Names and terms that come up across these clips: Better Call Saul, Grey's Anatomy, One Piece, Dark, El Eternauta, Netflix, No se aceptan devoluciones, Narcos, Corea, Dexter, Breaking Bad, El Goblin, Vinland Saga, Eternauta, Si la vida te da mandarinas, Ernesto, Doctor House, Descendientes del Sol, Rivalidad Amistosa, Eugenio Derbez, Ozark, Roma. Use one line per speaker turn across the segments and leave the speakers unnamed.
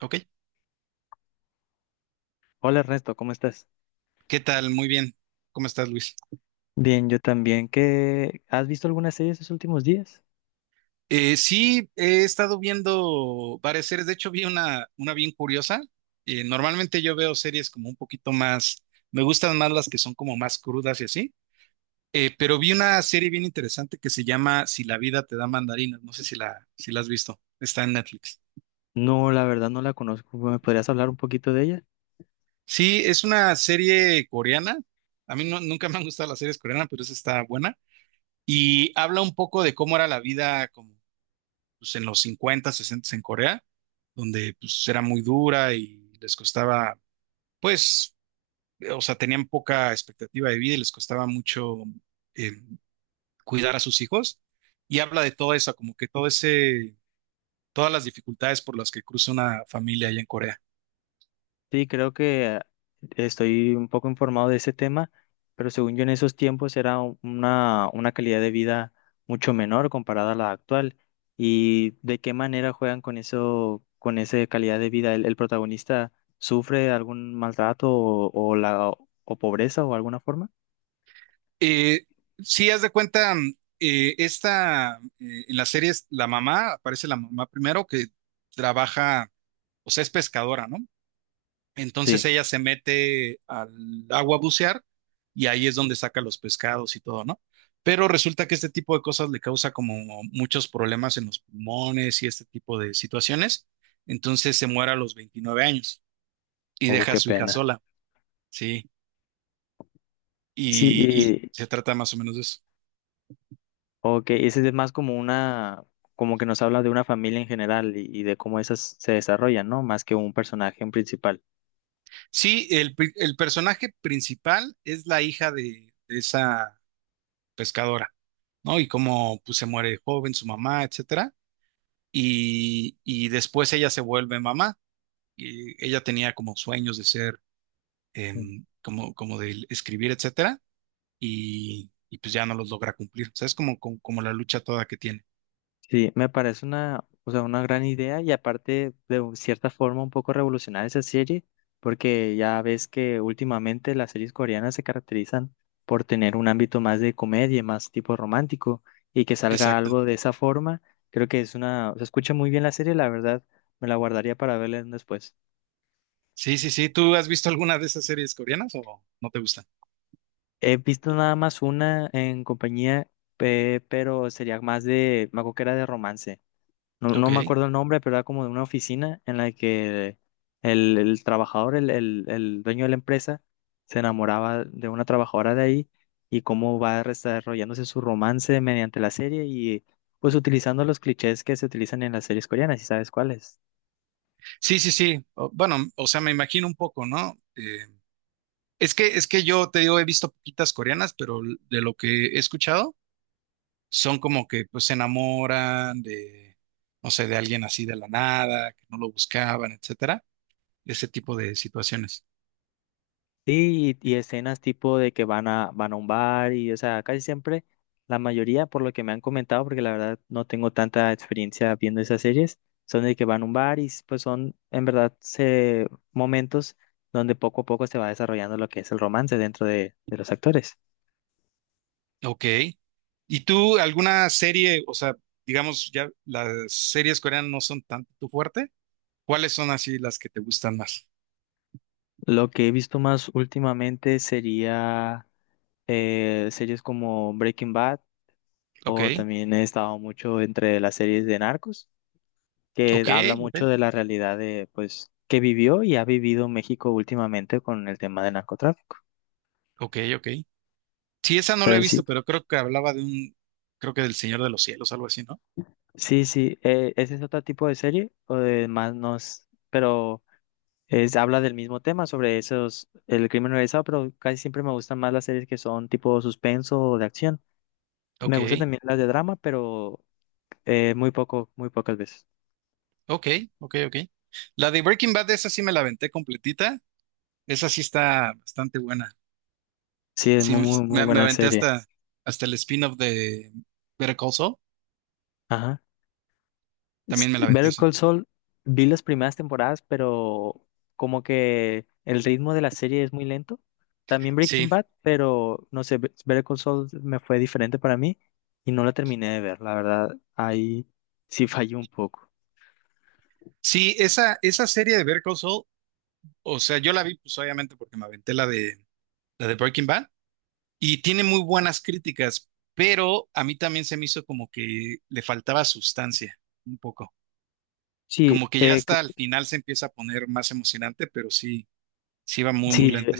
Ok,
Hola Ernesto, ¿cómo estás?
¿qué tal? Muy bien. ¿Cómo estás, Luis?
Bien, yo también. ¿Has visto alguna serie estos últimos días?
Sí, he estado viendo varias series. De hecho, vi una bien curiosa. Normalmente yo veo series como un poquito más, me gustan más las que son como más crudas y así. Pero vi una serie bien interesante que se llama Si la vida te da mandarinas. No sé si la has visto. Está en Netflix.
No, la verdad no la conozco. ¿Me podrías hablar un poquito de ella?
Sí, es una serie coreana. A mí nunca me han gustado las series coreanas, pero esa está buena. Y habla un poco de cómo era la vida como pues, en los 50, 60 en Corea, donde pues era muy dura y les costaba, pues, o sea, tenían poca expectativa de vida y les costaba mucho eh, cuidar a sus hijos. Y habla de todo eso, como que todas las dificultades por las que cruza una familia allá en Corea.
Sí, creo que estoy un poco informado de ese tema, pero según yo en esos tiempos era una calidad de vida mucho menor comparada a la actual. ¿Y de qué manera juegan con eso, con esa calidad de vida? ¿El protagonista sufre algún maltrato o la o pobreza o alguna forma?
Eh, si haz de cuenta, en las series, aparece la mamá primero que trabaja, o sea, es pescadora, ¿no? Entonces
Sí.
ella se mete al agua a bucear y ahí es donde saca los pescados y todo, ¿no? Pero resulta que este tipo de cosas le causa como muchos problemas en los pulmones y este tipo de situaciones. Entonces se muere a los 29 años y
Oh,
deja a
qué
su hija
pena.
sola, ¿sí?
Sí,
Y se trata más o menos de eso.
ok, ese es más como una, como que nos habla de una familia en general y de cómo esas se desarrollan, ¿no? Más que un personaje en principal.
Sí, el personaje principal es la hija de esa pescadora, ¿no? Y cómo pues, se muere joven su mamá, etcétera. Y después ella se vuelve mamá y ella tenía como sueños de ser,
Mm.
como de escribir, etcétera, y pues ya no los logra cumplir. O sea, es como la lucha toda que tiene.
Sí, me parece una, o sea, una gran idea y aparte de cierta forma un poco revolucionar esa serie, porque ya ves que últimamente las series coreanas se caracterizan por tener un ámbito más de comedia, más tipo romántico, y que salga
Exacto.
algo de esa forma, creo que es se escucha muy bien la serie, la verdad, me la guardaría para verla después.
Sí, sí, sí. ¿Tú has visto alguna de esas series coreanas o no te gustan?
He visto nada más una en compañía, pero sería más de, me acuerdo que era de romance. No,
Ok.
no me acuerdo el nombre, pero era como de una oficina en la que el trabajador, el dueño de la empresa, se enamoraba de una trabajadora de ahí y cómo va desarrollándose su romance mediante la serie y pues utilizando los clichés que se utilizan en las series coreanas, ¿y sabes cuáles?
Sí, sí, sí. Bueno, o sea, me imagino un poco, ¿no? Es que yo te digo, he visto poquitas coreanas, pero de lo que he escuchado, son como que pues se enamoran de, no sé, de alguien así de la nada, que no lo buscaban, etcétera. Ese tipo de situaciones.
Sí, y escenas tipo de que van a un bar y, o sea, casi siempre, la mayoría, por lo que me han comentado, porque la verdad no tengo tanta experiencia viendo esas series, son de que van a un bar y pues son, en verdad, momentos donde poco a poco se va desarrollando lo que es el romance dentro de los actores.
Ok. ¿Y tú alguna serie, o sea, digamos, ya las series coreanas no son tanto tu fuerte? ¿Cuáles son así las que te gustan más?
Lo que he visto más últimamente sería series como Breaking Bad
Ok,
o también he estado mucho entre las series de Narcos, que
ok,
habla
ok,
mucho de la realidad de, pues, que vivió y ha vivido México últimamente con el tema del narcotráfico.
ok, ok. Sí, esa no la he
Pero sí,
visto, pero creo que hablaba de un, creo que del Señor de los Cielos, algo así, ¿no?
sí, sí, ese es otro tipo de serie, o de más nos, pero habla del mismo tema sobre esos, el crimen organizado, pero casi siempre me gustan más las series que son tipo suspenso o de acción. Me
Ok,
gustan también las de drama, pero muy poco, muy pocas veces.
ok, ok, ok. La de Breaking Bad, esa sí me la aventé completita. Esa sí está bastante buena.
Sí, es
Sí,
muy, muy, muy
me
buena
aventé
serie.
hasta el spin-off de Better Call Saul.
Ajá.
También me la aventé
Better
esa.
Call Saul, vi las primeras temporadas, pero como que el ritmo de la serie es muy lento. También Breaking
Sí,
Bad, pero no sé, Better Call Saul me fue diferente para mí y no la terminé de ver, la verdad, ahí sí fallé un poco.
sí, esa serie de Better Call Saul, o sea, yo la vi pues obviamente porque me aventé la de Breaking Bad y tiene muy buenas críticas, pero a mí también se me hizo como que le faltaba sustancia un poco,
Sí,
como que ya hasta al final se empieza a poner más emocionante, pero sí, sí va muy, muy
sí,
lenta.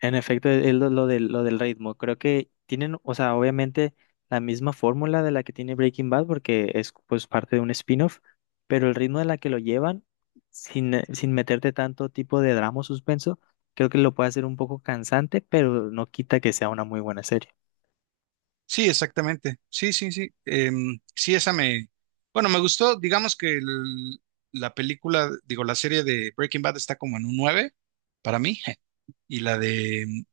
en efecto, es lo del ritmo. Creo que tienen, o sea, obviamente la misma fórmula de la que tiene Breaking Bad, porque es pues parte de un spin-off, pero el ritmo de la que lo llevan, sin meterte tanto tipo de drama o suspenso, creo que lo puede hacer un poco cansante, pero no quita que sea una muy buena serie.
Sí, exactamente, sí, sí, sí, sí, esa me, bueno, me gustó, digamos que la película, digo, la serie de Breaking Bad está como en un 9 para mí. Y la de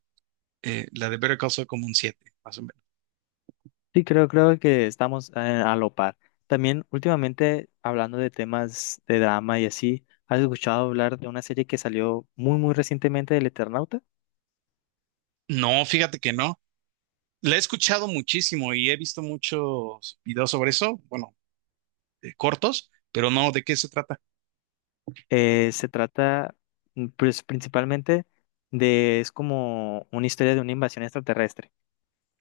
Eh, la de Better Call Saul como un siete más o menos.
Sí, creo que estamos a lo par. También últimamente, hablando de temas de drama y así, ¿has escuchado hablar de una serie que salió muy, muy recientemente del Eternauta?
No, fíjate que no. La he escuchado muchísimo y he visto muchos videos sobre eso, bueno, cortos, pero no, ¿de qué se trata?
Se trata, pues, principalmente es como una historia de una invasión extraterrestre.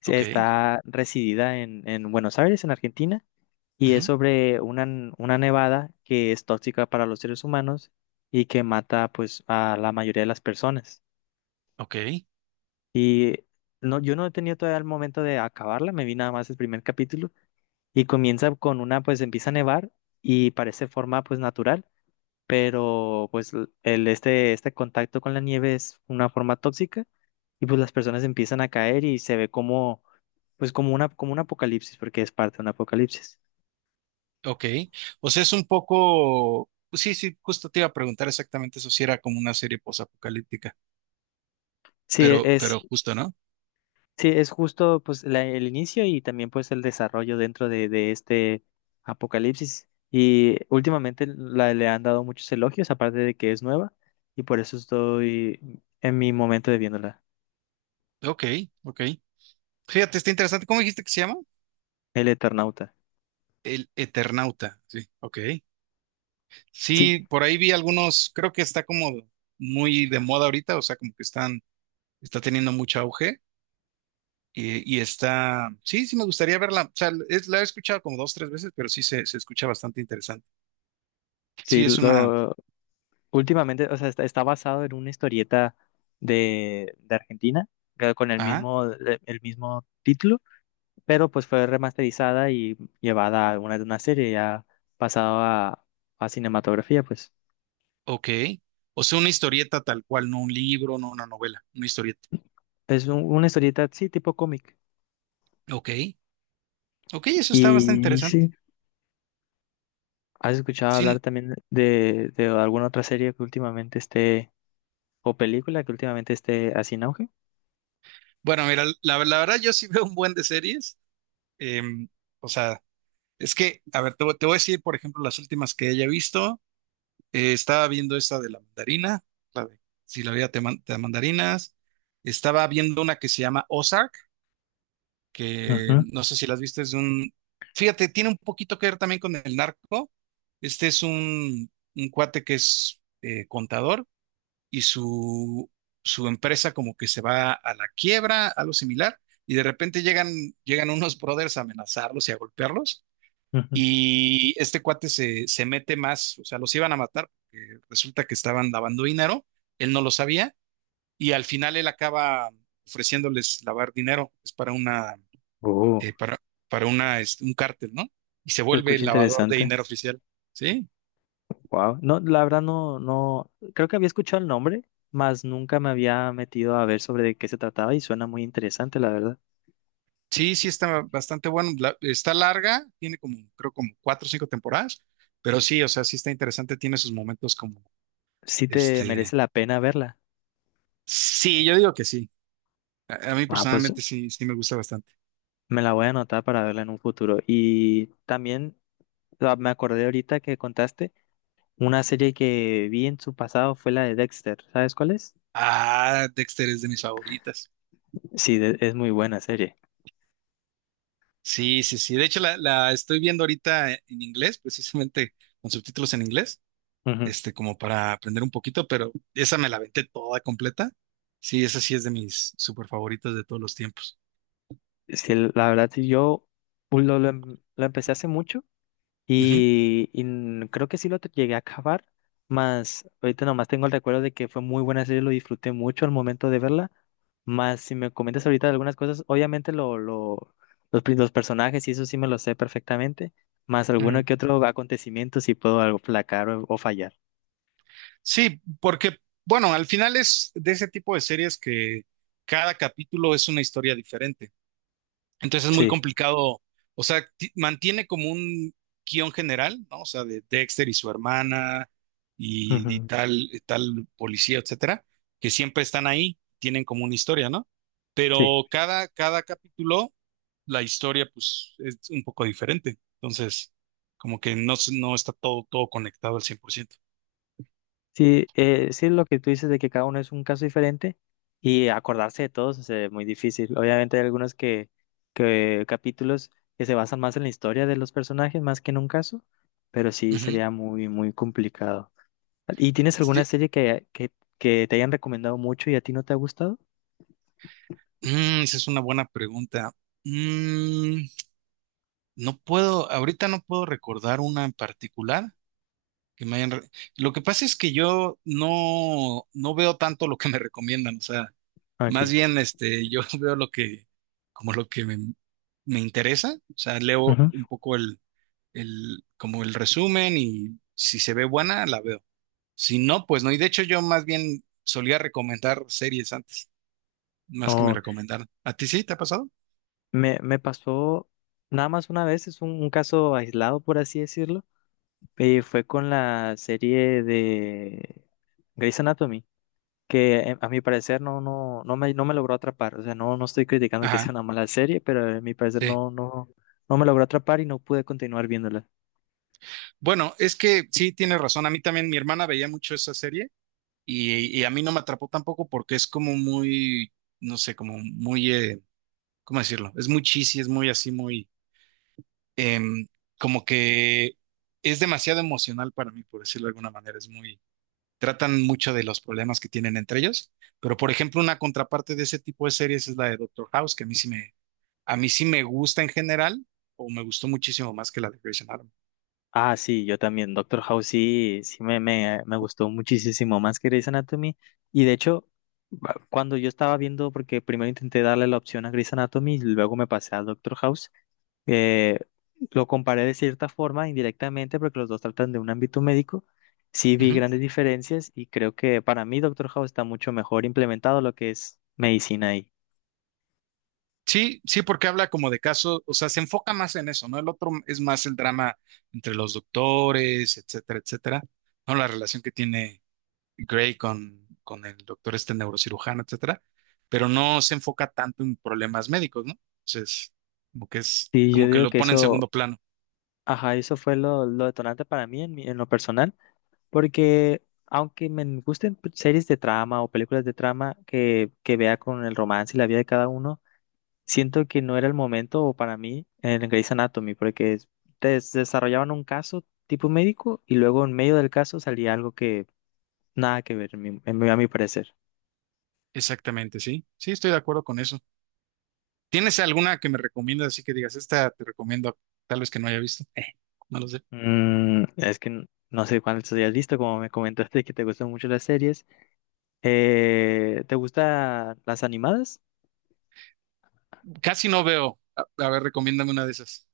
Sí,
Ok,
está residida en Buenos Aires, en Argentina, y es
ujú,
sobre una nevada que es tóxica para los seres humanos y que mata, pues, a la mayoría de las personas.
ok,
Y no, yo no he tenido todavía el momento de acabarla, me vi nada más el primer capítulo y comienza con pues, empieza a nevar y parece forma, pues, natural. Pero pues este contacto con la nieve es una forma tóxica y pues las personas empiezan a caer y se ve como, pues como como un apocalipsis, porque es parte de un apocalipsis.
ok. O sea, es un poco, pues sí, sí, justo te iba a preguntar exactamente eso, si era como una serie posapocalíptica,
Sí,
pero, pero justo, ¿no?
sí, es justo pues el inicio y también pues el desarrollo dentro de este apocalipsis. Y últimamente le han dado muchos elogios, aparte de que es nueva, y por eso estoy en mi momento de viéndola,
Ok, ok. Fíjate, está interesante. ¿Cómo dijiste que se llama?
El Eternauta.
El Eternauta. Sí, ok.
Sí,
Sí, por ahí vi algunos, creo que está como muy de moda ahorita, o sea, como que está teniendo mucho auge y sí, sí me gustaría verla, o sea, la he escuchado como dos, tres veces, pero sí se escucha bastante interesante.
sí,
Sí,
últimamente, o sea, está basado en una historieta de Argentina, con el
ah,
mismo título, pero pues fue remasterizada y llevada a una serie ya pasado a cinematografía, pues.
ok, o sea, una historieta tal cual, no un libro, no una novela, una historieta.
Es una historieta, sí, tipo cómic.
Ok, ok, eso está bastante
Y sí,
interesante.
¿has escuchado
Sin.
hablar también de alguna otra serie que últimamente esté, o película que últimamente esté así en auge?
Bueno, mira, la verdad yo sí veo un buen de series, em, o sea, es que, a ver, te voy a decir, por ejemplo, las últimas que haya visto. Estaba viendo esta de la mandarina, la de si la vida te da mandarinas. Estaba viendo una que se llama Ozark, que
Ujú,
no sé si las viste, es de un... Fíjate, tiene un poquito que ver también con el narco. Este es un cuate que es contador y su empresa como que se va a la quiebra, algo similar, y de repente llegan unos brothers a amenazarlos y a golpearlos.
ujú.
Y este cuate se mete más, o sea, los iban a matar porque resulta que estaban lavando dinero, él no lo sabía y al final él acaba ofreciéndoles lavar dinero, es
Oh,
eh, para, para una, este, un cártel, ¿no? Y se
se
vuelve
escucha
el lavador de
interesante.
dinero oficial, ¿sí?
Wow. No, la verdad no, no, creo que había escuchado el nombre, mas nunca me había metido a ver sobre de qué se trataba y suena muy interesante, la verdad.
Sí, sí, está bastante bueno, está larga, tiene como, creo como cuatro o cinco temporadas, pero sí, o sea, sí está interesante, tiene sus momentos como,
Sí te merece
este,
la pena verla.
sí, yo digo que sí, a mí
Ah, pues
personalmente sí, sí me gusta bastante.
me la voy a anotar para verla en un futuro. Y también me acordé ahorita que contaste una serie que vi en su pasado fue la de Dexter. ¿Sabes cuál es?
Ah, Dexter es de mis favoritas.
Sí, es muy buena serie.
Sí, sí, sí. De hecho, la estoy viendo ahorita en inglés, precisamente con subtítulos en inglés,
Ujú.
como para aprender un poquito, pero esa me la aventé toda completa. Sí, esa sí es de mis super favoritas de todos los tiempos.
Sí, la verdad, sí, yo lo empecé hace mucho.
Ujú,
Y creo que sí llegué a acabar, más ahorita nomás tengo el recuerdo de que fue muy buena serie, lo disfruté mucho al momento de verla. Más si me comentas ahorita algunas cosas, obviamente los personajes y eso sí me lo sé perfectamente, más alguno
ujú.
que otro acontecimiento si puedo algo placar o fallar.
Sí, porque, bueno, al final es de ese tipo de series que cada capítulo es una historia diferente. Entonces es muy
Sí.
complicado, o sea, mantiene como un guión general, ¿no? O sea, de Dexter y su hermana y
Ujú,
tal policía, etcétera, que siempre están ahí, tienen como una historia, ¿no?
sí.
Pero cada capítulo, la historia, pues, es un poco diferente. Entonces, como que no, no está todo, todo conectado al 100%.
Sí, sí, lo que tú dices de que cada uno es un caso diferente y acordarse de todos es muy difícil. Obviamente hay algunos que capítulos que se basan más en la historia de los personajes más que en un caso, pero sí
Ujú.
sería muy, muy complicado. ¿Y tienes alguna
Sí.
serie que te hayan recomendado mucho y a ti no te ha gustado?
Mm, esa es una buena pregunta. Mm, ahorita no puedo recordar una en particular. Que me hayan re- Lo que pasa es que yo no veo tanto lo que me recomiendan, o sea, más
Aquí.
bien yo veo como lo que me interesa, o sea, leo
Ujú.
un poco el, como el resumen y si se ve buena, la veo. Si no, pues no, y de hecho yo más bien solía recomendar series antes, más que me
Oh,
recomendaran. ¿A ti sí te ha pasado?
me pasó nada más una vez, es un caso aislado, por así decirlo, y fue con la serie de Grey's Anatomy. Que a mi parecer no, no, no me logró atrapar. O sea, no, no estoy criticando que
Ajá,
sea una mala serie, pero a mi parecer
sí.
no, no, no me logró atrapar y no pude continuar viéndola.
Bueno, es que sí tienes razón, a mí también mi hermana veía mucho esa serie. Y a mí no me atrapó tampoco porque es como muy, no sé, como muy, ¿cómo decirlo? Es muy cheesy, es muy así, muy, em, como que es demasiado emocional para mí, por decirlo de alguna manera. Tratan mucho de los problemas que tienen entre ellos. Pero, por ejemplo, una contraparte de ese tipo de series es la de Doctor House, que a mí sí me gusta en general, o me gustó muchísimo más que la de Grey's Anatomy.
Ah, sí, yo también. Doctor House sí, sí me gustó muchísimo más que Grey's Anatomy. Y de hecho, cuando yo estaba viendo, porque primero intenté darle la opción a Grey's Anatomy y luego me pasé a Doctor House, eh, lo comparé de cierta forma, indirectamente, porque los dos tratan de un ámbito médico. Sí vi grandes diferencias y creo que para mí Doctor House está mucho mejor implementado lo que es medicina ahí.
Sí, sí, porque habla como de casos, o sea, se enfoca más en eso, ¿no? El otro es más el drama entre los doctores, etcétera, etcétera, ¿no? La relación que tiene Gray con el doctor este neurocirujano, etcétera, pero no se enfoca tanto en problemas médicos, ¿no? Entonces,
Sí, yo
como que
digo
lo
que
pone en
eso,
segundo plano.
ajá, eso fue lo detonante para mí en lo personal. Porque aunque me gusten series de trama o películas de trama que vea con el romance y la vida de cada uno, siento que no era el momento o para mí en Grey's Anatomy, porque desarrollaban un caso tipo médico y luego en medio del caso salía algo que nada que ver, a mi parecer.
Exactamente, sí, sí, estoy de acuerdo con eso. ¿Tienes alguna que me recomiendas así que digas, esta te recomiendo, tal vez que no haya visto? No lo sé.
Es que no sé cuántas hayas visto, como me comentaste que te gustan mucho las series. ¿Te gustan las animadas?
Casi no veo. A ver, recomiéndame una de esas.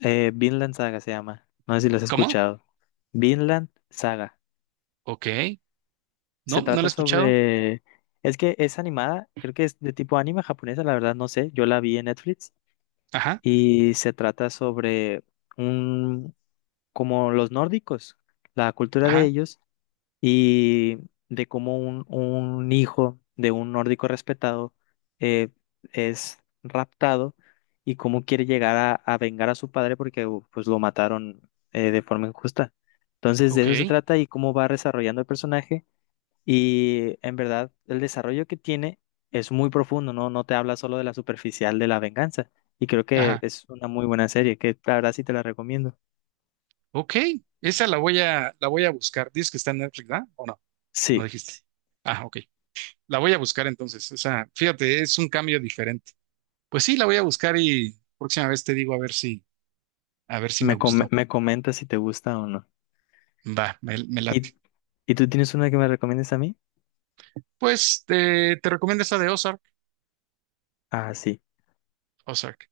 Vinland Saga se llama. No sé si las has
¿Cómo?
escuchado. Vinland Saga.
Ok.
Se
No, no la he
trata
escuchado.
sobre. Es que es animada, creo que es de tipo anime japonesa, la verdad no sé, yo la vi en Netflix
Ajá,
y se trata sobre un, como los nórdicos, la cultura de
ajá,
ellos y de cómo un hijo de un nórdico respetado eh, es raptado y cómo quiere llegar a vengar a su padre porque pues lo mataron de forma injusta. Entonces de
ok,
eso se trata y cómo va desarrollando el personaje y en verdad, el desarrollo que tiene es muy profundo, ¿no? No te habla solo de la superficial de la venganza. Y creo que
ajá,
es una muy buena serie, que la verdad sí te la recomiendo.
ok. Esa la voy a buscar. Dices que está en Netflix, ¿verdad? ¿O no? No
Sí,
dijiste. Ah, ok. La voy a buscar entonces. O sea, fíjate, es un cambio diferente. Pues sí, la voy a buscar y próxima vez te digo a ver si me
me, com-
gustó.
me comentas si te gusta o no.
Va, me
¿Y,
late.
y tú tienes una que me recomiendes a mí?
Pues te recomiendo esa de Ozark.
Ah, sí.
Ozark.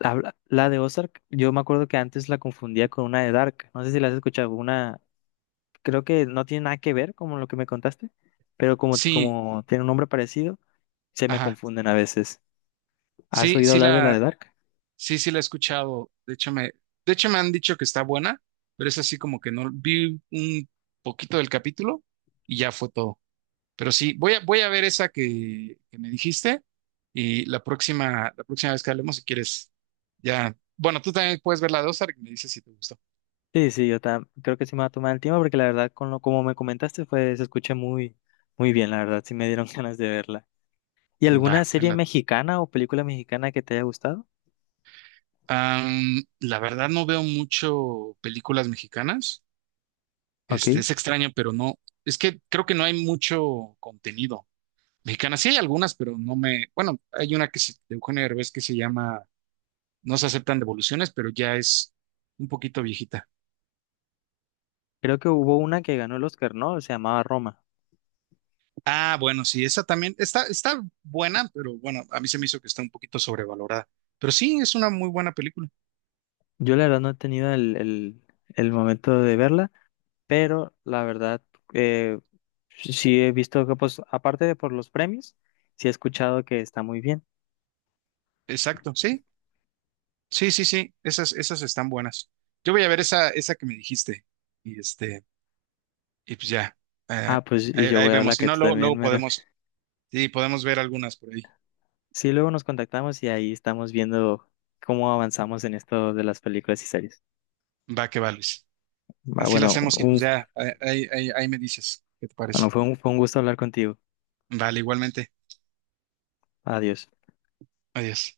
La de Ozark, yo me acuerdo que antes la confundía con una de Dark. No sé si la has escuchado. Creo que no tiene nada que ver con lo que me contaste, pero como,
Sí,
como tiene un nombre parecido, se me
ajá.
confunden a veces. ¿Has
Sí,
oído
sí
hablar de la
la
de Dark?
Sí, sí la he escuchado. De hecho, me han dicho que está buena, pero es así como que no vi un poquito del capítulo y ya fue todo. Pero sí, voy a ver esa que me dijiste y la próxima vez que hablemos, si quieres, ya. Bueno, tú también puedes ver la de Ozark y me dices si te gustó.
Sí, sí, yo creo que sí me va a tomar el tiempo porque la verdad, con como me comentaste, se escucha muy, muy bien, la verdad, sí me dieron ganas de verla. ¿Y
Va,
alguna
me
serie
late.
mexicana o película mexicana que te haya gustado?
La verdad no veo mucho películas mexicanas.
Ok,
Es extraño, pero no. Es que creo que no hay mucho contenido. Mexicana, sí hay algunas, pero no me. Bueno, hay una de Eugenio Derbez que se llama No se aceptan devoluciones, pero ya es un poquito viejita.
creo que hubo una que ganó el Oscar, ¿no? Se llamaba Roma.
Ah, bueno, sí, esa también está buena, pero bueno, a mí se me hizo que está un poquito sobrevalorada. Pero sí, es una muy buena película.
Yo la verdad no he tenido el momento de verla, pero la verdad, eh, sí he visto que, pues, aparte de por los premios, sí he escuchado que está muy bien.
Exacto, sí, sí, sí, sí, esas están buenas. Yo voy a ver esa que me dijiste y este, y pues ya, eh,
Ah, pues y
ahí,
yo
ahí
voy a
vemos.
la
Si
que
no,
tú
luego,
también
luego
me.
podemos, sí, podemos ver algunas por ahí.
Sí, luego nos contactamos y ahí estamos viendo cómo avanzamos en esto de las películas y series.
Va que vales.
Ah,
Así lo
bueno,
hacemos y pues ya ahí me dices qué te parece.
bueno, fue un gusto hablar contigo.
Vale, igualmente.
Adiós.
Adiós.